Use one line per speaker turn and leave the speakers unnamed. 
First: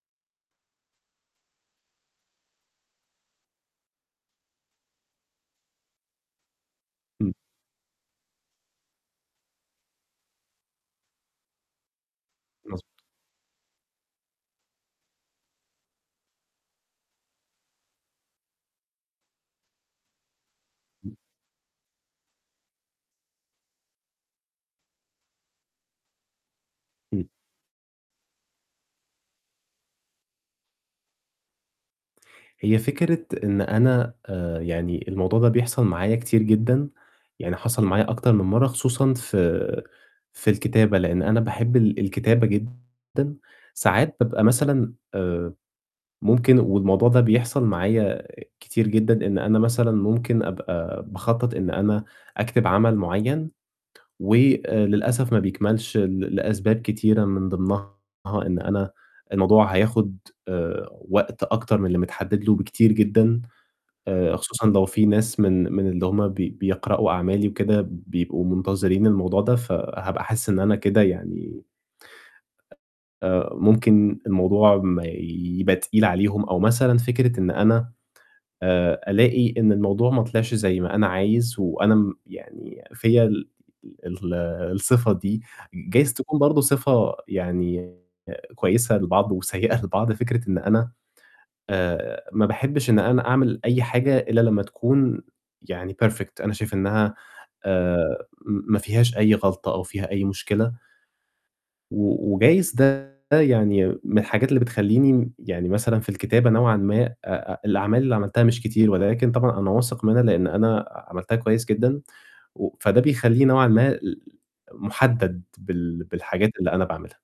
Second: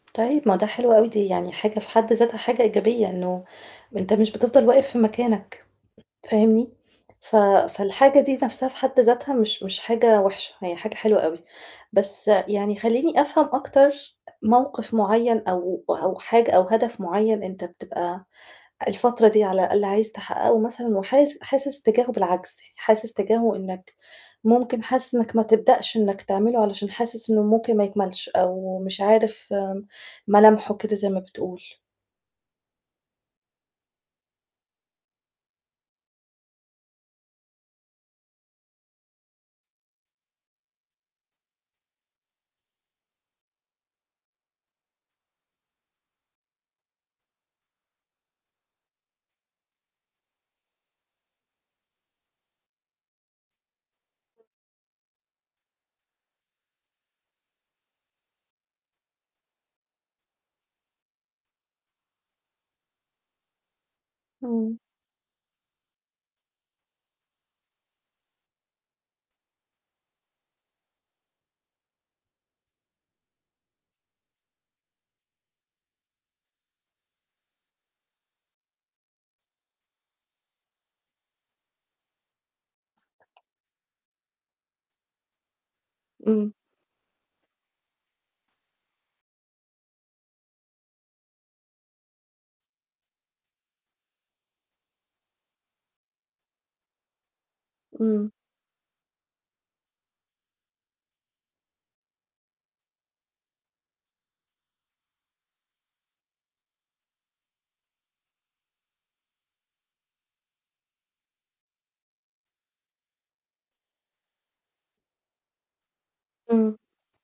طيب، ما ده حلو أوي، دي يعني حاجة في حد ذاتها حاجة إيجابية، إنه أنت مش بتفضل واقف في مكانك، فاهمني،
إمم.
ف فالحاجة دي نَفْسها في حد ذاتها مش مش حاجة وِحشة، هي حاجة حلوة أوي. بس يعني
مضبوط.
خلّيني أفهم أكتر موقف معيّن أو أو حاجة أو هدف معيّن أنت بتبقى الفترة دي على الأقل عايز تحقّقه مثلًا، وحاس حاسس تجاهه بالعجز، يعني حاسس تجاهه إنّك ممكن حاسس إنّك ما تبدأش إنّك تعمله علشان حاسس
إمم.
إنه ممكن ما يكملش، أو مش عارف ملامحه كده زي ما بتقول؟
هي فكرة إن أنا آآ يعني الموضوع ده بيحصل معايا كتير جدًا، يعني حصل معايا أكتر من مَرّة خصوصًا في في الكتابة، لإن أنا باحب ال الكتابة جدًا، ساعات بابقى مثلًا آآ ممكن والموضوع ده بيحصل معايا كتير جدًا، إن أنا مثلًا ممكن أبقى باخطّط إن أنا أكتب عمل معيّن، وللأسف ما بيكملش ل لأسباب كتيرة من ضمنها إن أنا الموضوع هياخد آآ وقت أكتر من اللي متحدّد له بكتير جدًا، آآ خصوصًا
إمم.
لو في ناس من من اللي هُم بي بيقرؤوا أعمالي وكده بيبقوا منتظرين الموضوع ده، فهابقى حاسس إن أنا كده يعني آآ ممكن الموضوع ما يبقى تقيل عليهم أو مثلًا فكرة إن أنا آآ ألاقي إن الموضوع ما طلعش زي ما أنا عايز، وأنا م يعني فيّا ال ال الصفة دي، جايز تكون
إمم.
برضه صفة يعني كويسة لبعض وسيّئة لبعض، فكرة إن أنا آآ ما باحبّش إن أنا أعمل أي حاجة إلّا لمّا تكون يعني perfect، أنا شايف إنّها آآ
إمم.
م ما فيهاش أي غلطة أو فيها أي مشكلة و وجايز ده يعني من الحاجات اللي بتخلّيني م يعني مثلًا في الكتابة نوعًا ما آآ آآ الأعمال اللي عملتها مش كتير، ولكن طبعًا أنا واثق منها لإن أنا ع عملتها كويس جدًا، و فده بيخلّيني نوعًا ما ل مُحدَّد بال بالحاجات اللي
إمم.
أنا باعملها.